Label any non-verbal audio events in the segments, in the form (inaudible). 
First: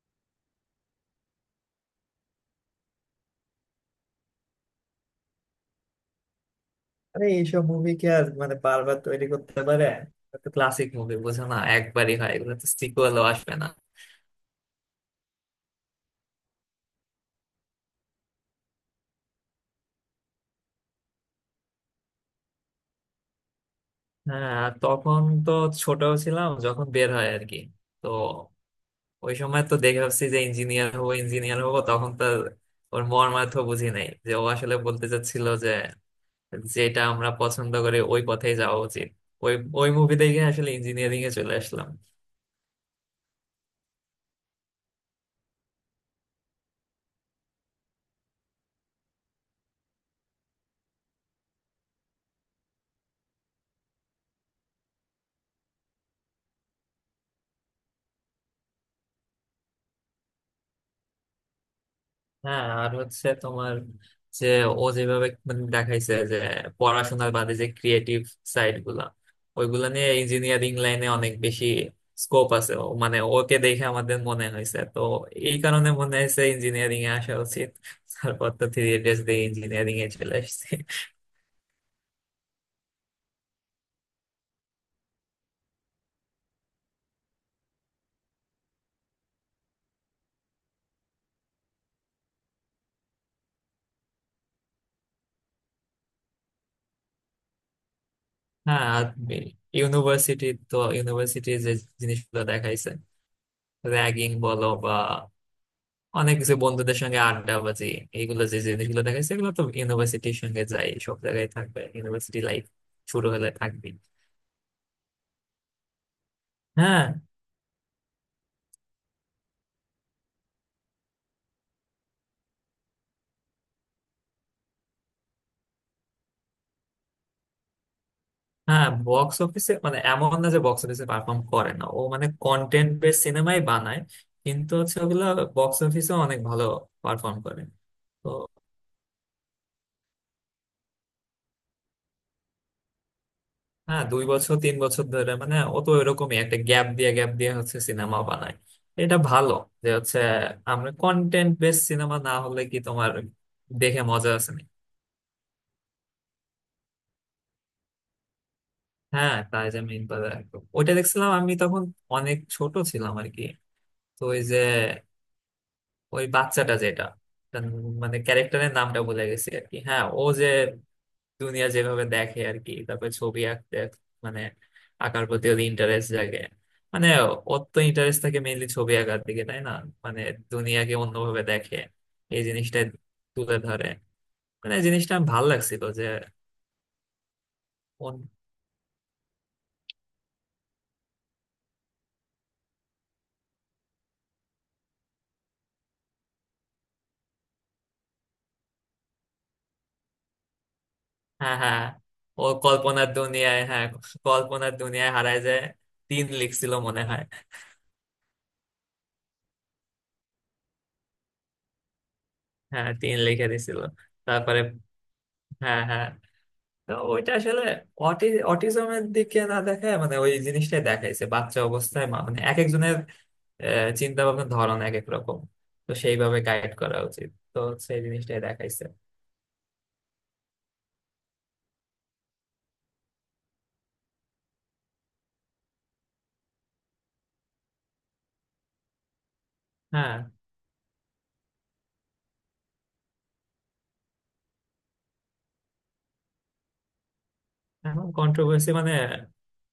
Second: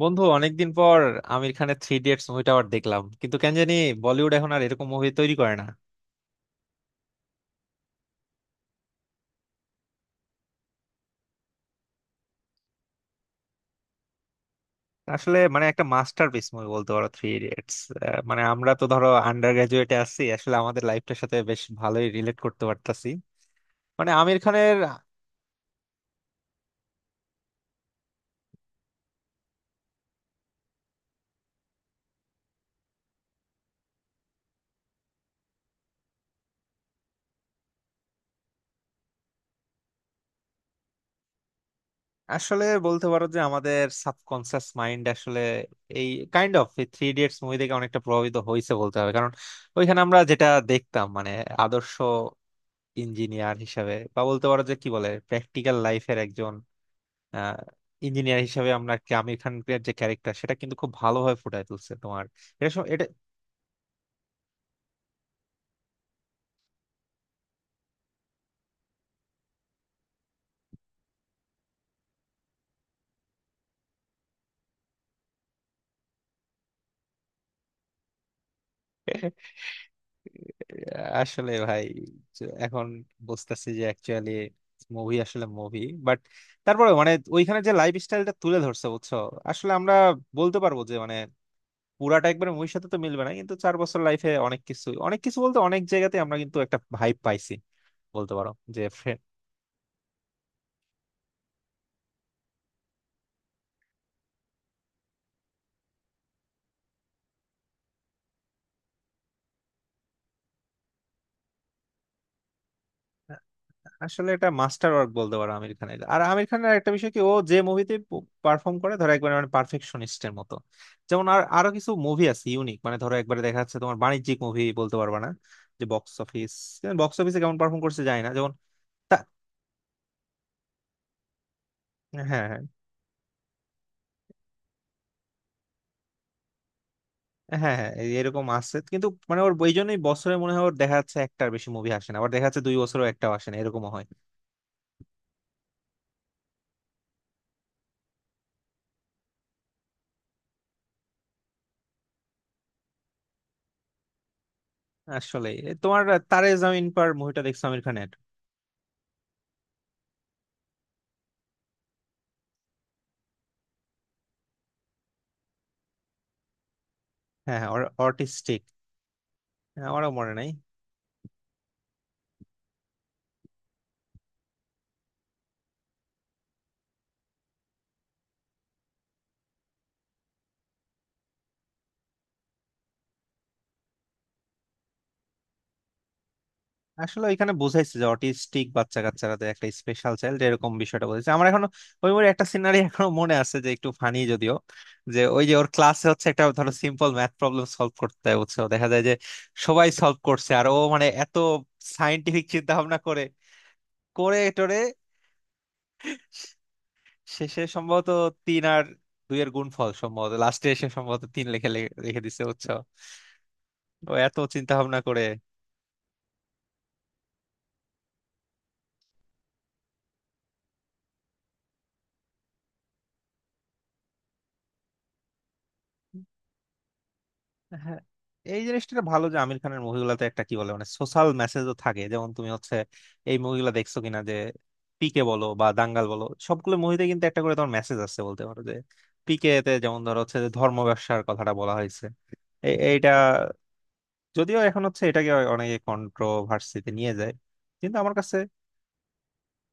বন্ধু, অনেকদিন পর আমির খানের থ্রি ইডিয়টস মুভিটা আবার দেখলাম, কিন্তু কেন জানি বলিউড এখন আর এরকম মুভি তৈরি করে না। আরে এইসব মুভি কি আর মানে বারবার তৈরি করতে পারে? এটা তো ক্লাসিক মুভি, বুঝো না? একবারই হয়, এগুলো তো সিকুয়েলও আসবে না। আসলে মানে একটা মাস্টারপিস মুভি বলতে পারো থ্রি ইডিয়টস। মানে আমরা তো ধরো আন্ডার গ্রাজুয়েটে আছি, আসলে আমাদের লাইফটার সাথে বেশ ভালোই রিলেট করতে পারতাছি মানে আমির হ্যাঁ, আর খানের। তখন তো ছোট ছিলাম যখন বের হয় আর কি। তো ওই সময় তো দেখে ভাবছি যে ইঞ্জিনিয়ার হবো, ইঞ্জিনিয়ার হবো। তখন তো ওর মর্মার্থ বুঝি নাই যে ও আসলে বলতে চাচ্ছিল যে যেটা আমরা পছন্দ করি ওই পথেই যাওয়া উচিত। ওই ওই মুভি দেখে আসলে ইঞ্জিনিয়ারিং এ চলে আসলাম। আসলে বলতে পারো যে আমাদের সাবকনসিয়াস মাইন্ড আসলে এই kind of three idiots movie থেকে অনেকটা প্রভাবিত হয়েছে বলতে হবে, কারণ ওইখানে আমরা যেটা দেখতাম মানে আদর্শ ইঞ্জিনিয়ার হিসাবে, বা বলতে পারো যে কি বলে প্র্যাকটিক্যাল লাইফের একজন ইঞ্জিনিয়ার হিসেবে, আমরা কি আমির খানের যে ক্যারেক্টার সেটা কিন্তু খুব ভালোভাবে ফুটায় তুলছে তোমার। হ্যাঁ, আর এটা হচ্ছে তোমার যে ও যেভাবে মানে দেখাইছে যে পড়াশোনার বাদে যে ক্রিয়েটিভ সাইড গুলা, ওইগুলা নিয়ে ইঞ্জিনিয়ারিং লাইনে অনেক বেশি স্কোপ আছে। ও মানে ওকে দেখে আমাদের মনে হয়েছে তো, এই কারণে মনে হয়েছে ইঞ্জিনিয়ারিং এ আসা উচিত। তারপর তো 3 ইয়ার্স দিয়ে ইঞ্জিনিয়ারিং এ চলে আসছে। আসলে ভাই, যে এখন বুঝতেছি যে অ্যাকচুয়ালি মুভি আসলে মুভি, বাট তারপরে মানে ওইখানে যে লাইফ স্টাইলটা তুলে ধরছে বুঝছো, আসলে আমরা বলতে পারবো যে মানে পুরাটা একবার মুভির সাথে তো মিলবে না, কিন্তু 4 বছর লাইফে অনেক কিছু, অনেক কিছু বলতে অনেক জায়গাতে আমরা কিন্তু একটা ভাইব পাইছি বলতে পারো যে। হ্যাঁ, আর ইউনিভার্সিটি তো ইউনিভার্সিটির যে জিনিসগুলো দেখাইছে, র্যাগিং বলো বা অনেক কিছু বন্ধুদের সঙ্গে আড্ডাবাজি, এইগুলো যে জিনিসগুলো দেখাচ্ছে এগুলো তো ইউনিভার্সিটির সঙ্গে যাই সব জায়গায় থাকবে, ইউনিভার্সিটি লাইফ শুরু হলে থাকবে। আসলে এটা মাস্টার ওয়ার্ক বলতে পারো আমির খানের। আর আমির খানের একটা হ্যাঁ বিষয় কি, ও যে মুভিতে পারফর্ম করে ধরো একবার মানে পারফেকশনিস্টের মতো, যেমন আর আরো কিছু মুভি আছে ইউনিক, মানে ধরো একবারে দেখা যাচ্ছে তোমার বাণিজ্যিক মুভি বলতে পারবা না যে বক্স অফিস, বক্স অফিসে কেমন পারফর্ম করছে যায় না যেমন। হ্যাঁ, তা- বক্স অফিসে মানে এমন না যে বক্স অফিসে পারফর্ম করে না, ও হ্যাঁ, মানে হ্যাঁ। কন্টেন্ট বেস সিনেমাই বানায়, কিন্তু হচ্ছে ওগুলো বক্স অফিসে অনেক ভালো পারফর্ম হ্যাঁ করে। হ্যাঁ, তো এরকম আছে, কিন্তু মানে ওর ওই জন্যই বছরে মনে হয় ওর দেখা যাচ্ছে একটার বেশি মুভি আসে না, আবার দেখা যাচ্ছে দুই বছরও একটাও আসে না, এরকমও হ্যাঁ, হয়। 2 বছর 3 বছর ধরে মানে ও তো এরকমই একটা গ্যাপ দিয়ে গ্যাপ দিয়ে হচ্ছে সিনেমা বানায়। এটা ভালো যে হচ্ছে আমরা কন্টেন্ট বেস সিনেমা না হলে কি তোমার দেখে মজা আছে? আসলে তোমার তারে জামিন পার মুভিটা দেখছো আমির খানের? হ্যাঁ, টার্জান মিন বাজার একদম। ওইটা দেখছিলাম আমি তখন অনেক ছোট ছিলাম আর কি। তো ওই যে ওই বাচ্চাটা যেটা হ্যাঁ, তার হ্যাঁ। মানে অর্টিস্টিক। ক্যারেক্টারের নামটা ভুলে গেছি আর কি। হ্যাঁ, আমারও ও মনে যে নাই। দুনিয়া যেভাবে দেখে আর কি, তারপরে ছবি মানে আঁকার প্রতি ওর ইন্টারেস্ট জাগে। মানে ওর তো ইন্টারেস্ট থাকে মেইনলি ছবি আঁকার দিকে, তাই না? মানে দুনিয়াকে অন্যভাবে দেখে এই জিনিসটা তুলে ধরে। মানে এই জিনিসটা আমার ভালো লাগছিল যে আসলে এখানে বুঝাইছে যে অটিস্টিক বাচ্চা কাচ্চারা একটা স্পেশাল চাইল্ড, এরকম বিষয়টা বলেছে। আমার এখনো ওই মুভির একটা সিনারি (laughs) এখনো মনে আছে, যে একটু ফানি যদিও, যে ওই যে ওর ক্লাসে হচ্ছে একটা ধরো সিম্পল ম্যাথ প্রবলেম সলভ করতে হয়, বুঝছো, দেখা যায় যে সবাই সলভ করছে, আর ও মানে এত হ্যাঁ হ্যাঁ। ও সায়েন্টিফিক চিন্তা ভাবনা কল্পনার করে দুনিয়ায়, হ্যাঁ, করে কল্পনার টোরে দুনিয়ায় হারায় যায়। তিন লিখছিল মনে হয়। শেষে সম্ভবত তিন আর দুইয়ের গুণফল সম্ভবত লাস্টে এসে সম্ভবত 3 লিখে দিছে বুঝছো, হ্যাঁ, তিন লিখে দিছিল। ও এত তারপরে চিন্তা ভাবনা করে। হ্যাঁ হ্যাঁ, তো ওইটা আসলে অটি অটিজমের দিকে না দেখায় মানে ওই জিনিসটাই দেখাইছে বাচ্চা অবস্থায় মানে এক একজনের চিন্তা ভাবনার ধরন এক এক রকম। তো সেইভাবে গাইড করা উচিত, তো হ্যাঁ। সেই জিনিসটাই এই দেখাইছে। জিনিসটা ভালো যে আমির খানের মুভিগুলোতে একটা কি বলে মানে সোশ্যাল মেসেজও থাকে, যেমন তুমি হচ্ছে এই মুভিগুলো দেখছো কিনা, যে পিকে বলো বা দাঙ্গাল বলো, সবগুলো মুভিতে কিন্তু একটা করে তোমার মেসেজ আছে বলতে পারো যে। পিকে তে যেমন হ্যাঁ, ধরো হচ্ছে যে ধর্ম ব্যবসার কথাটা বলা হয়েছে। এইটা যদিও এখন হচ্ছে এটাকে অনেকে কন্ট্রোভার্সিতে নিয়ে যায়, কিন্তু এখন আমার কাছে। কন্ট্রোভার্সি মানে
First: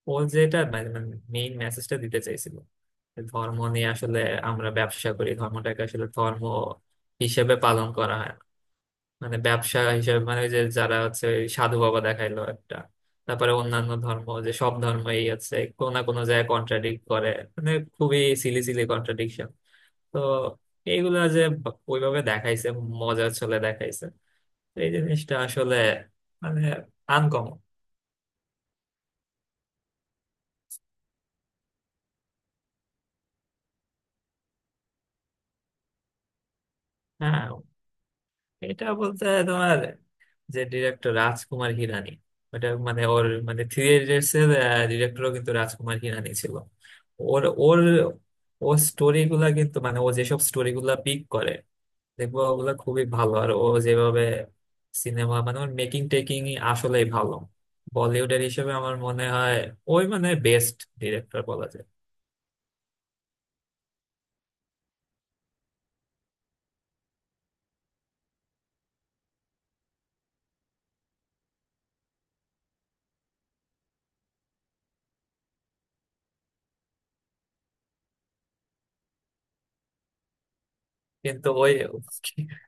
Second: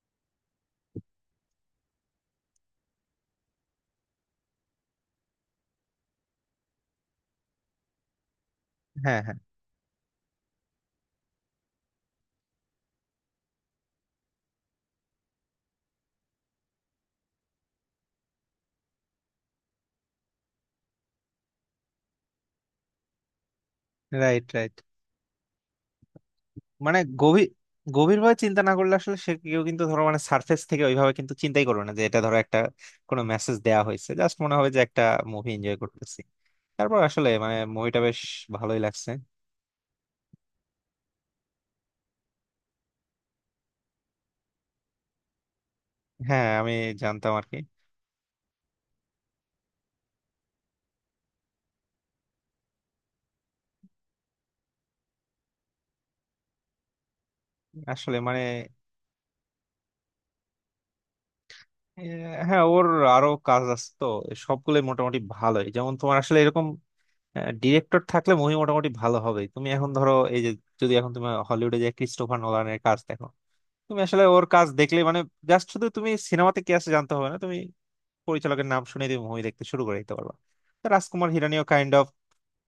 ও যেটা মানে মেইন মেসেজটা দিতে চাইছিল ধর্ম নিয়ে, আসলে আমরা ব্যবসা করি ধর্মটাকে, আসলে ধর্ম হিসেবে পালন করা হয় না। হ্যাঁ, হ্যাঁ। মানে ব্যবসা হিসেবে, মানে ওই যে যারা হচ্ছে ওই সাধু বাবা দেখাইলো একটা, তারপরে অন্যান্য ধর্ম, যে সব ধর্মই আছে কোনো না কোনো জায়গায় কন্ট্রাডিক্ট করে, মানে খুবই সিলি সিলি কন্ট্রাডিকশন। তো এইগুলা যে ওইভাবে দেখাইছে, মজার ছলে দেখাইছে। Right, right. এই জিনিসটা আসলে মানে মানে গভীর, আনকমন। গভীরভাবে চিন্তা না করলে আসলে সে কেউ কিন্তু ধরো মানে সার্ফেস থেকে ওইভাবে কিন্তু চিন্তাই করবে না যে এটা ধরো একটা কোনো মেসেজ দেয়া হয়েছে, জাস্ট মনে হবে যে একটা মুভি এনজয় করতেছি। তারপর আসলে হ্যাঁ, মানে মুভিটা বেশ ভালোই এটা লাগছে। বলতে তোমার যে ডিরেক্টর রাজকুমার হিরানি, ওটা মানে ওর মানে থ্রি ইডিয়টস এর ডিরেক্টরও কিন্তু রাজকুমার হিরানি হ্যাঁ, ছিল। আমি জানতাম ওর আর কি। ওর ও স্টোরি গুলা কিন্তু, মানে ও যেসব স্টোরি গুলা পিক করে দেখবো ওগুলা খুবই ভালো, আর ও যেভাবে সিনেমা মানে ওর মেকিং টেকিং আসলেই ভালো। আসলে মানে বলিউডের হিসেবে আমার মনে হয় ওই মানে বেস্ট ডিরেক্টর বলা যায়। আহ, হ্যাঁ ওর আরো কাজ আছে তো, সবগুলোই মোটামুটি ভালোই। যেমন তোমার আসলে এরকম ডিরেক্টর থাকলে মুভি মোটামুটি ভালো হবে। তুমি এখন ধরো এই যে, যদি এখন তুমি হলিউডে যে ক্রিস্টোফার নোলানের কাজ দেখো, তুমি আসলে ওর কাজ দেখলে মানে জাস্ট শুধু তুমি সিনেমাতে কি আছে জানতে হবে না, তুমি পরিচালকের নাম শুনে তুমি মুভি দেখতে শুরু করে দিতে পারবা। তো রাজকুমার কিন্তু হিরানিও ওই কাইন্ড অফ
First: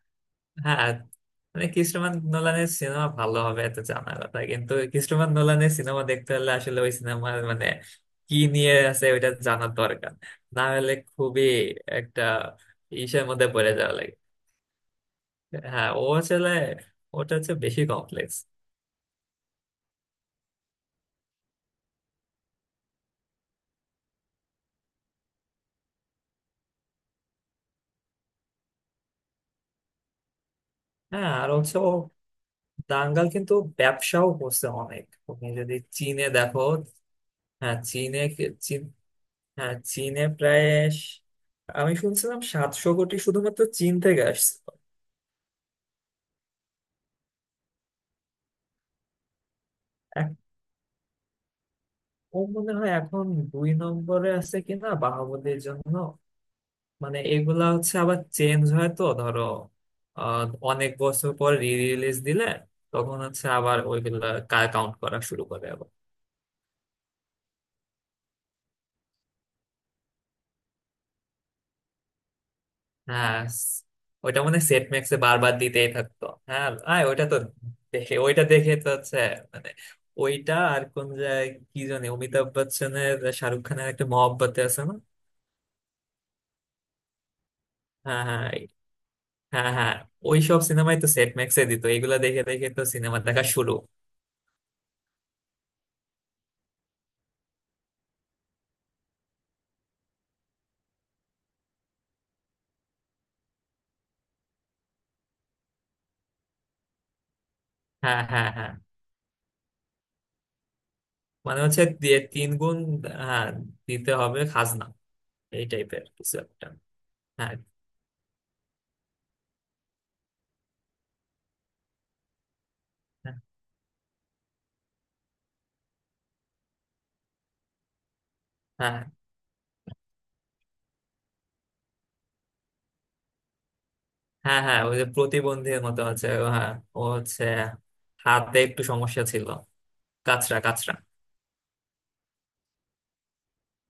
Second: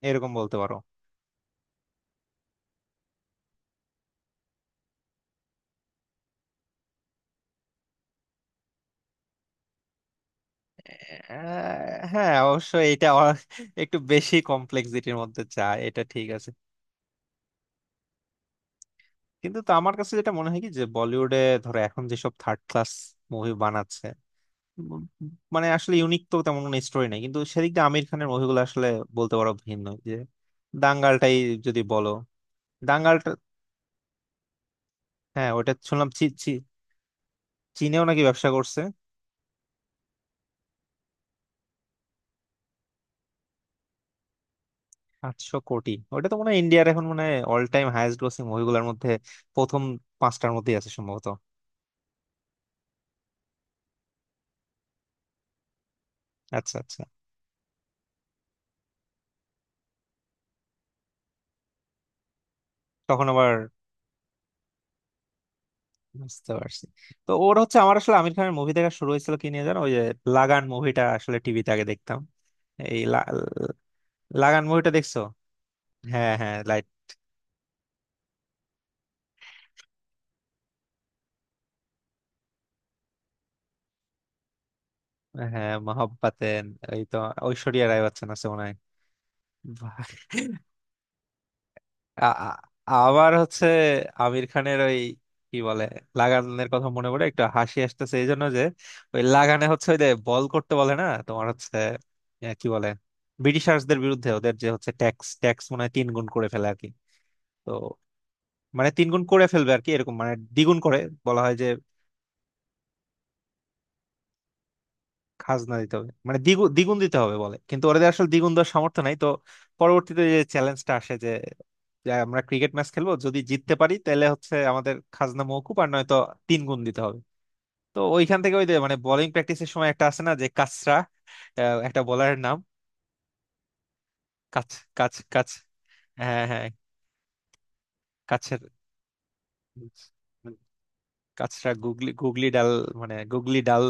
এরকম বলতে পারো। হ্যাঁ, মানে ক্রিস্টোফার নোলানের সিনেমা ভালো হবে এত জানা কথা, কিন্তু ক্রিস্টোফার নোলানের সিনেমা দেখতে হলে আসলে ওই সিনেমার মানে কি নিয়ে আছে ওইটা জানার দরকার, না হলে খুবই আহ, একটা হ্যাঁ, অবশ্য এটা ইসের মধ্যে পড়ে যাওয়া একটু লাগে। বেশি কমপ্লেক্সিটির মধ্যে যায়, হ্যাঁ, এটা ও ঠিক আছে। আসলে ওটা হচ্ছে বেশি কমপ্লেক্স। কিন্তু তো আমার কাছে যেটা মনে হয় কি, যে বলিউডে ধরো এখন যেসব থার্ড ক্লাস মুভি বানাচ্ছে, উম, মানে আসলে ইউনিক তো তেমন কোনো স্টোরি নাই, কিন্তু সেদিক দিয়ে আমির খানের মুভিগুলো আসলে বলতে পারো ভিন্ন। যে হ্যাঁ দাঙ্গালটাই আর হচ্ছে যদি ও বলো, দাঙ্গাল। দাঙ্গাল কিন্তু ব্যবসাও করছে অনেক, তুমি হ্যাঁ ওটা যদি শুনলাম। চি চীনে চি দেখো। হ্যাঁ, চীনেও নাকি ব্যবসা চীন, করছে। হ্যাঁ চীনে প্রায় স- আমি শুনছিলাম 700 কোটি শুধুমাত্র চীন থেকে আসছে। 800 কোটি, ওটা তো মনে হয় ইন্ডিয়ার এখন মানে অল টাইম হাইয়েস্ট গ্রোসিং মুভিগুলোর মধ্যে প্রথম 5টার মধ্যেই আছে সম্ভবত। ও মনে হয় এখন 2 নম্বরে আছে কিনা বাহুবলীর জন্য। আচ্ছা, আচ্ছা। মানে এগুলা হচ্ছে আবার চেঞ্জ হয় তো ধরো, আহ, অনেক বছর পর রি রিলিজ দিলে তখন তখন হচ্ছে আবার আবার ওইগুলা কাউন্ট করা শুরু করে আবার। বুঝতে পারছি। তো ওর হচ্ছে আমার আসলে আমির খানের মুভি দেখা শুরু হয়েছিল কি নিয়ে জানো, ওই যে লাগান মুভিটা আসলে টিভিতে আগে দেখতাম। এই লা- হ্যাঁ ওইটা মানে লাগান সেট মুভিটা ম্যাক্সে দেখছো? বারবার দিতেই থাকতো। হ্যাঁ হ্যাঁ, হ্যাঁ লাইট। আয়, ওইটা তো দেখে তো হচ্ছে, মানে ওইটা আর কোন জায়গায় কি জানি, অমিতাভ বচ্চনের শাহরুখ খানের একটা মহব্বতে আছে না? হ্যাঁ, মহব্বতেন, এই তো, ঐশ্বরিয়া রায় হ্যাঁ বচ্চন হ্যাঁ আছে মনে হয়। হ্যাঁ। হ্যাঁ হ্যাঁ। ওইসব সিনেমাই তো সেট ম্যাক্সে দিত, এগুলা আ- দেখে আ- দেখে তো সিনেমা আবার দেখা হচ্ছে শুরু। আমির খানের ওই কি বলে লাগানের কথা মনে পড়ে একটু হাসি আসতেছে, এই জন্য যে ওই লাগানে হচ্ছে ওই যে বল করতে বলে না তোমার হচ্ছে, কি বলে, ব্রিটিশার্সদের বিরুদ্ধে ওদের যে হচ্ছে ট্যাক্স ট্যাক্স মনে হয় 3 গুণ করে ফেলে আর কি। তো হ্যাঁ হ্যাঁ হ্যাঁ, মানে 3 গুণ করে ফেলবে আর কি, এরকম মানে দ্বিগুণ করে বলা হয় মানে যে হচ্ছে দিয়ে 3 গুণ। হ্যাঁ, দিতে হবে খাজনা, এই খাজনা দিতে টাইপের হবে, কিছু মানে একটা। দ্বিগুণ দ্বিগুণ দিতে হবে হ্যাঁ বলে, কিন্তু ওদের আসলে দ্বিগুণ দেওয়ার সামর্থ্য নাই তো। পরবর্তীতে যে চ্যালেঞ্জটা আসে, যে যে আমরা ক্রিকেট ম্যাচ খেলবো, হ্যাঁ যদি জিততে পারি তাহলে হচ্ছে আমাদের খাজনা মওকুফ, আর নয়তো 3 গুণ দিতে হবে। তো ওইখান থেকে ওই যে মানে হ্যাঁ। বোলিং প্র্যাকটিসের সময় একটা আছে না, যে কাচরা, একটা বোলারের নাম, হ্যাঁ কাচ হ্যাঁ, ওই যে কাচ কাচ প্রতিবন্ধীর মতো হচ্ছে, হ্যাঁ হ্যাঁ, হ্যাঁ ও হচ্ছে হাতে কাছের, একটু সমস্যা ছিল। কাঁচরা কাঁচরা। কাচরা গুগলি, গুগলি ডাল, মানে গুগলি ডাল,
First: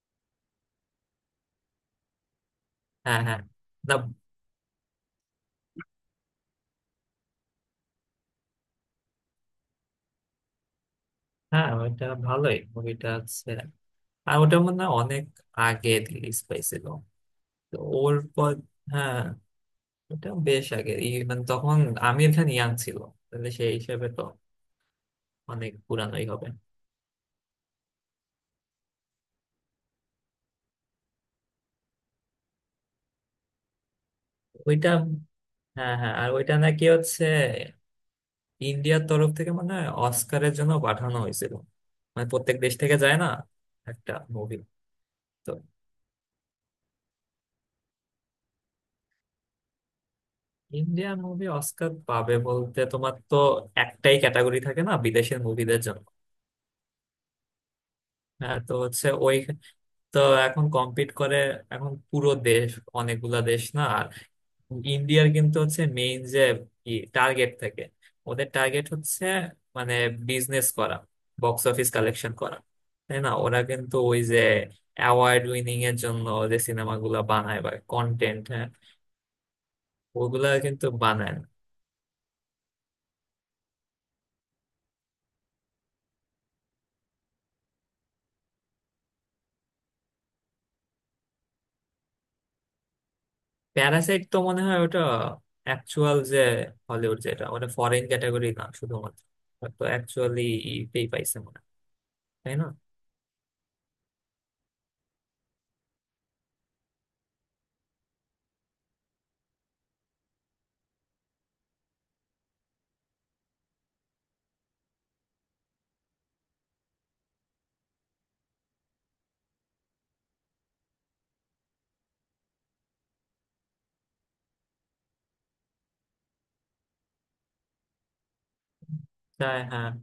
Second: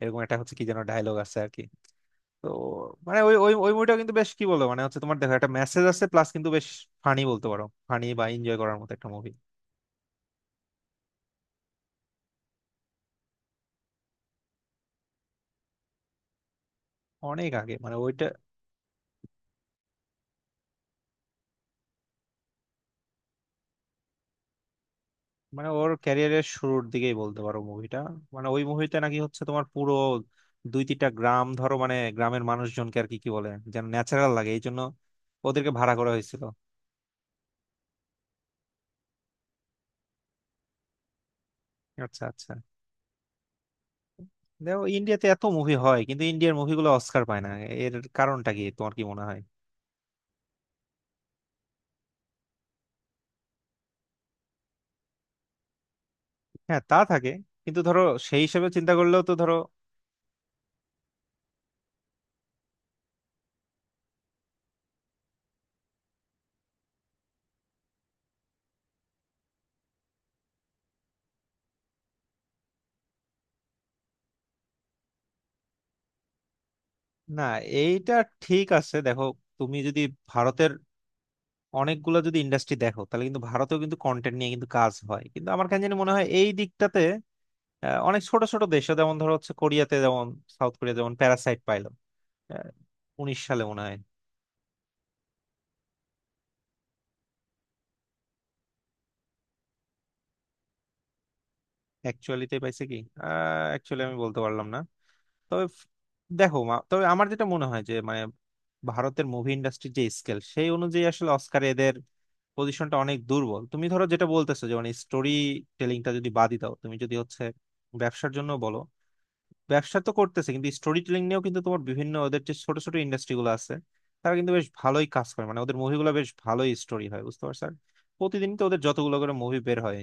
এরকম একটা হচ্ছে কি যেন ডায়লগ আছে আর কি। তো মানে হ্যাঁ ওই হ্যাঁ। ওই ওই মুভিটা না, কিন্তু বেশ, কি বলবো, মানে হচ্ছে তোমার দেখো একটা মেসেজ আছে প্লাস কিন্তু বেশ ফানি বলতে পারো, ফানি বা এনজয় করার মতো একটা মুভি। হ্যাঁ ওইটা ভালোই মুভিটা হচ্ছে। আর ওটা মনে হয় অনেক আগে রিলিজ পাইছিল। অনেক আগে তো মানে ওর ওইটা, পর, হ্যাঁ এটা বেশ আগের, এই মানে তখন আমির খান ইয়াং ছিল, তাহলে সেই হিসেবে তো মানে অনেক ওর পুরানোই ক্যারিয়ারের হবে। শুরুর দিকেই বলতে পারো মুভিটা। মানে ওই মুভিতে নাকি হচ্ছে তোমার পুরো 2-3টা গ্রাম ধরো মানে গ্রামের মানুষজনকে আর কি, কি বলে যেন ন্যাচারাল লাগে এই জন্য ওইটা ওদেরকে হ্যাঁ ভাড়া করা হ্যাঁ, আর হয়েছিল। ওইটা নাকি হচ্ছে ইন্ডিয়ার তরফ থেকে মানে অস্কারের জন্য পাঠানো হয়েছিল। আচ্ছা, মানে আচ্ছা। প্রত্যেক দেশ থেকে যায় না একটা মুভি। দেখো ইন্ডিয়াতে এত তো মুভি হয়, কিন্তু ইন্ডিয়ার মুভিগুলো অস্কার পায় না, এর কারণটা কি তোমার কি মনে হয়? ইন্ডিয়ান মুভি অস্কার পাবে বলতে তোমার তো একটাই ক্যাটাগরি থাকে না বিদেশের মুভিদের জন্য? হ্যাঁ তা থাকে, কিন্তু ধরো সেই হ্যাঁ, হিসেবে তো চিন্তা হচ্ছে করলেও তো। ওই, তো এখন কম্পিট করে এখন পুরো দেশ, অনেকগুলা দেশ না? ইন্ডিয়ার কিন্তু হচ্ছে মেইন যে কি টার্গেট থাকে, ওদের টার্গেট হচ্ছে মানে বিজনেস করা, বক্স অফিস কালেকশন করা, তাই না? ওরা কিন্তু ওই যে অ্যাওয়ার্ড উইনিং এর জন্য যে সিনেমাগুলো না, বানায় বা এইটা কন্টেন্ট, ঠিক হ্যাঁ আছে, দেখো, তুমি যদি ওগুলা ভারতের কিন্তু বানায় না। অনেকগুলো যদি ইন্ডাস্ট্রি দেখো, তাহলে কিন্তু ভারতেও কিন্তু কন্টেন্ট নিয়ে কিন্তু কাজ হয়, কিন্তু আমার কাছে জানি মনে হয় এই দিকটাতে অনেক ছোট ছোট দেশে যেমন ধরো হচ্ছে কোরিয়াতে যেমন সাউথ কোরিয়া যেমন প্যারাসাইট পাইলো, আহ, '19 সালে মনে হয়। প্যারাসাইট তো মনে হয় ওটা অ্যাকচুয়াল যে হলিউড, যেটা ওটা ফরেন ক্যাটাগরি না শুধুমাত্র, ওটা তো অ্যাকচুয়ালি ইতেই পাইছে মনে হয়, তাই অ্যাকচুয়ালিতে না? পাইছে কি? অ্যাকচুয়ালি আমি বলতে পারলাম না। তবে ফ- তবে আমার যেটা মনে হয় যে মানে ভারতের মুভি ইন্ডাস্ট্রির যে স্কেল সেই অনুযায়ী আসলে অস্কারে এদের পজিশনটা অনেক দুর্বল। তুমি ধরো যেটা বলতেছো যে মানে স্টোরি টেলিংটা যদি বাদই দাও, তুমি যদি হচ্ছে ব্যবসার জন্য বলো, ব্যবসা তো করতেছে, কিন্তু স্টোরি টেলিং নিয়েও কিন্তু তোমার বিভিন্ন ওদের যে ছোট ছোট ইন্ডাস্ট্রি গুলো আছে, তারা কিন্তু বেশ ভালোই কাজ করে, মানে ওদের মুভিগুলো বেশ ভালোই স্টোরি হয়, বুঝতে পারছো। আর প্রতিদিন তো ওদের যতগুলো করে তাই মুভি বের হ্যাঁ, হয়,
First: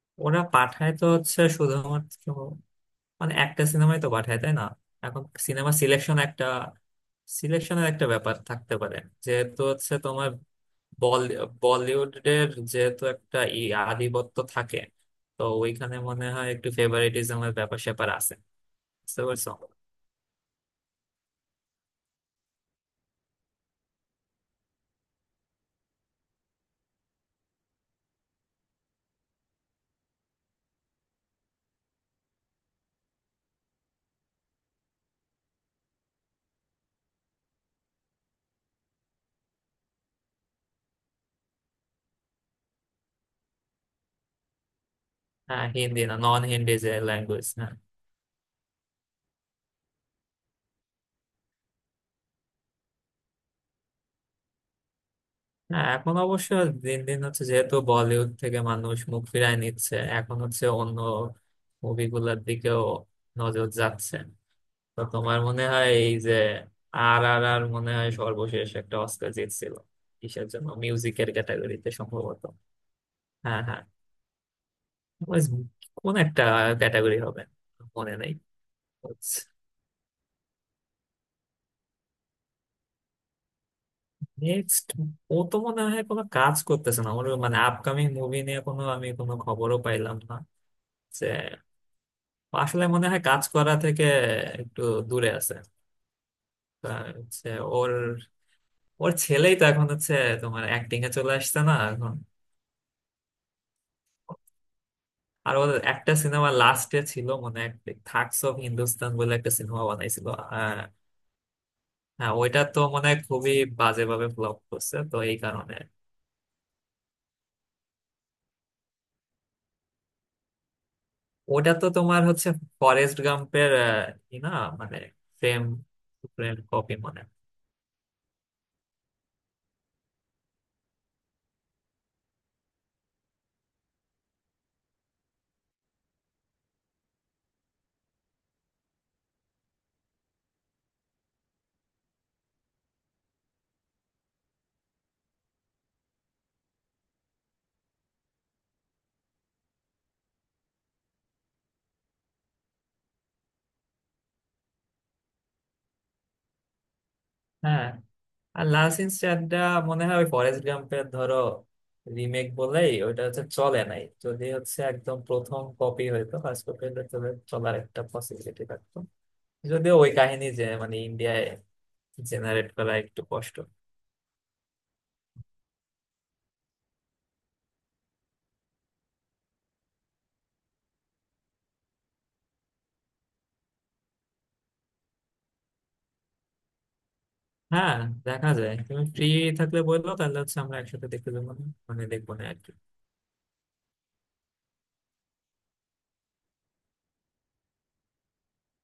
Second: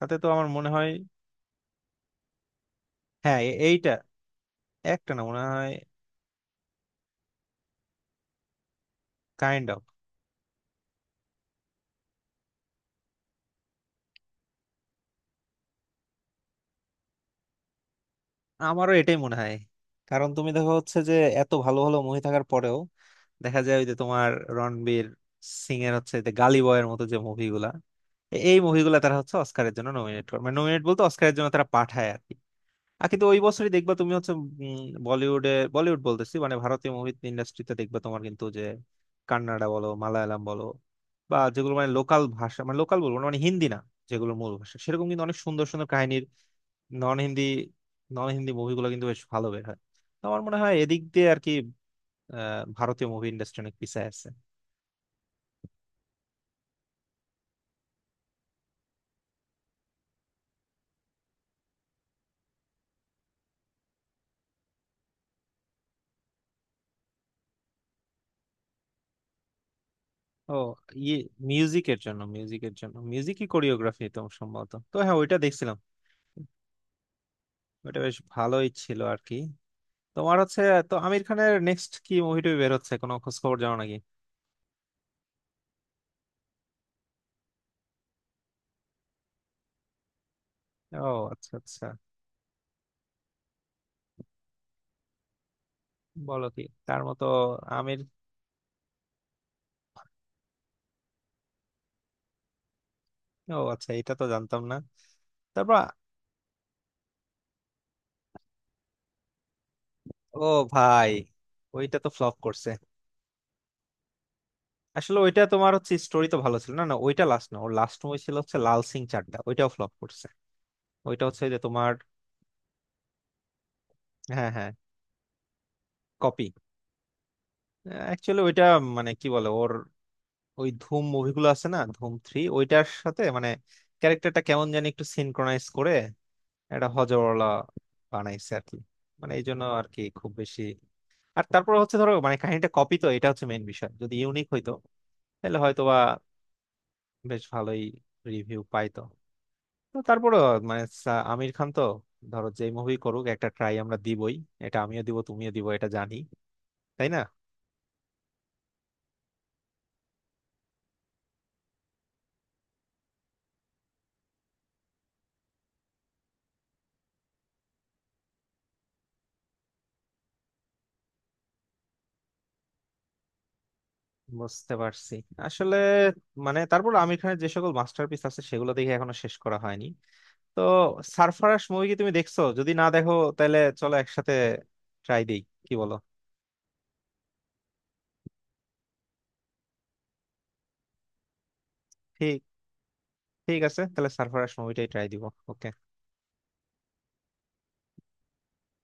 তাতে তো ওরা আমার মনে হয়। পাঠায় তো হচ্ছে শুধুমাত্র মানে হ্যাঁ, একটা এইটা সিনেমাই তো পাঠায়, তাই না? একটা না এখন মনে সিনেমা হয়। সিলেকশন একটা, সিলেকশনের একটা ব্যাপার থাকতে পারে, যেহেতু কাইন্ড অফ, হচ্ছে তোমার বলি- বলিউডের যেহেতু একটা ই আধিপত্য থাকে, তো ওইখানে মনে হয় একটু ফেভারিটিজমের ব্যাপার স্যাপার আছে। আমারও এটাই বুঝতে মনে পারছো? হয়, কারণ তুমি দেখো হচ্ছে যে এত ভালো ভালো মুভি থাকার পরেও দেখা যায় ওই যে তোমার রণবীর সিং এর হচ্ছে যে গালি বয়ের মতো যে মুভিগুলা, এই মুভিগুলা তারা হচ্ছে অস্কারের জন্য নমিনেট করে, মানে নমিনেট বলতে অস্কারের জন্য তারা পাঠায় আর কি। আর কিন্তু ওই বছরই দেখবা তুমি হচ্ছে বলিউডে, বলিউড বলতেছি মানে ভারতীয় মুভি ইন্ডাস্ট্রিতে দেখবা তোমার কিন্তু যে কান্নাডা বলো, মালায়ালাম বলো, বা যেগুলো মানে লোকাল ভাষা মানে লোকাল বলবো না, মানে হিন্দি না, যেগুলো মূল ভাষা সেরকম কিন্তু অনেক সুন্দর হ্যাঁ সুন্দর হিন্দি না, কাহিনীর। নন হিন্দি যে নন হিন্দি, ল্যাঙ্গুয়েজ, হ্যাঁ। নন হিন্দি মুভিগুলো কিন্তু বেশ ভালো বের হয়। তো আমার মনে হয় এদিক দিয়ে আর কি ভারতীয় মুভি ইন্ডাস্ট্রি অনেক পিছায় আছে। হ্যাঁ এখন অবশ্য দিন দিন হচ্ছে, যেহেতু বলিউড থেকে মানুষ মুখ ফিরায় নিচ্ছে, এখন হচ্ছে অন্য মুভিগুলোর দিকেও নজর যাচ্ছে। তো তোমার মনে হয় এই যে আর আর আর মনে হয় সর্বশেষ একটা অস্কার জিতছিল, কিসের ও জন্য, ইয়ে, মিউজিকের ক্যাটাগরিতে মিউজিকের জন্য সম্ভবত। মিউজিকের জন্য মিউজিকই হ্যাঁ হ্যাঁ, কোরিওগ্রাফি তো সম্ভবত, তো হ্যাঁ ওইটা ওই দেখছিলাম। কোন একটা ক্যাটাগরি হবে, ওইটা মনে বেশ নেই। ভালোই ছিল আর কি। তোমার হচ্ছে, তো আমির খানের নেক্সট কি মুভিটা বের হচ্ছে কোনো খোঁজ খবর জানো নাকি? নেক্সট ও তো মনে হয় কোনো কাজ করতেছে না। ওর মানে আপকামিং মুভি নিয়ে কোনো আমি কোনো খবরও পাইলাম না ও যে। আচ্ছা, আচ্ছা। ও আসলে মনে হয় কাজ করা থেকে একটু দূরে আছে। বলো কি। তা তার মতো হচ্ছে ওর, আমির। ওর ছেলেই তো এখন হচ্ছে তোমার অ্যাক্টিং এ চলে আসছে না এখন, ও আচ্ছা, এটা তো জানতাম না। আর তারপর। ওদের একটা সিনেমা লাস্টে ছিল মনে হয়, থাগস অফ হিন্দুস্তান বলে একটা সিনেমা বানাইছিল। ও আহ, ভাই, ওইটা তো হ্যাঁ ফ্লপ ওইটা করছে। তো মনে হয় খুবই বাজে ভাবে ফ্লপ করছে, তো আসলে এই ওইটা তোমার কারণে। হচ্ছে স্টোরি তো ভালো ছিল না। না ওইটা লাস্ট না, ওর লাস্ট মুভি ছিল হচ্ছে লাল সিং চাড্ডা, ওইটাও ফ্লপ করছে। ওইটা হচ্ছে যে ওটা তো তোমার, তোমার হচ্ছে ফরেস্ট গাম্পের কি হ্যাঁ না, হ্যাঁ, মানে ফ্রেম কপি। ফ্রেম কপি মনে হয়। অ্যাকচুয়ালি ওইটা মানে কি বলে ওর ওই ধুম মুভিগুলো আছে না, ধুম থ্রি, ওইটার সাথে মানে ক্যারেক্টারটা কেমন জানি একটু সিনক্রোনাইজ করে একটা হজরওয়ালা বানাইছে আর কি, মানে এই জন্য আর কি খুব বেশি। আর তারপর হচ্ছে ধরো মানে কাহিনীটা কপি, তো এটা হচ্ছে মেইন বিষয়। যদি ইউনিক হইতো, তাহলে হয়তো বা বেশ ভালোই রিভিউ পাইতো। তো তারপরে মানে আমির খান তো ধরো যেই মুভি করুক, একটা ট্রাই আমরা দিবই, এটা আমিও দিব তুমিও দিব, এটা জানি। তাই না? হ্যাঁ, আর লালসিং চাড্ডা মনে হয় ওই ফরেস্ট গাম্পের ধরো রিমেক বলেই ওইটা হচ্ছে চলে নাই, যদি হচ্ছে একদম প্রথম কপি হইতো, ফার্স্ট কপি হলে তাহলে চলার একটা পসিবিলিটি থাকতো। যদিও ওই কাহিনী যে মানে ইন্ডিয়ায় জেনারেট করা একটু কষ্ট। বুঝতে পারছি। আসলে মানে তারপর আমির খানের যে সকল মাস্টারপিস আছে সেগুলো দেখে এখনো শেষ করা হয়নি। তো সারফারাশ মুভি কি তুমি দেখছো? যদি না দেখো, তাহলে চলো একসাথে ট্রাই দিই, কি বলো? হ্যাঁ, দেখা যায় তুমি ফ্রি থাকলে বললো, তাহলে হচ্ছে আমরা একসাথে দেখতে যাবো না, মানে দেখবো ঠিক, না আর কি। ঠিক আছে তাহলে সারফারাশ মুভিটাই ট্রাই দিব। ওকে।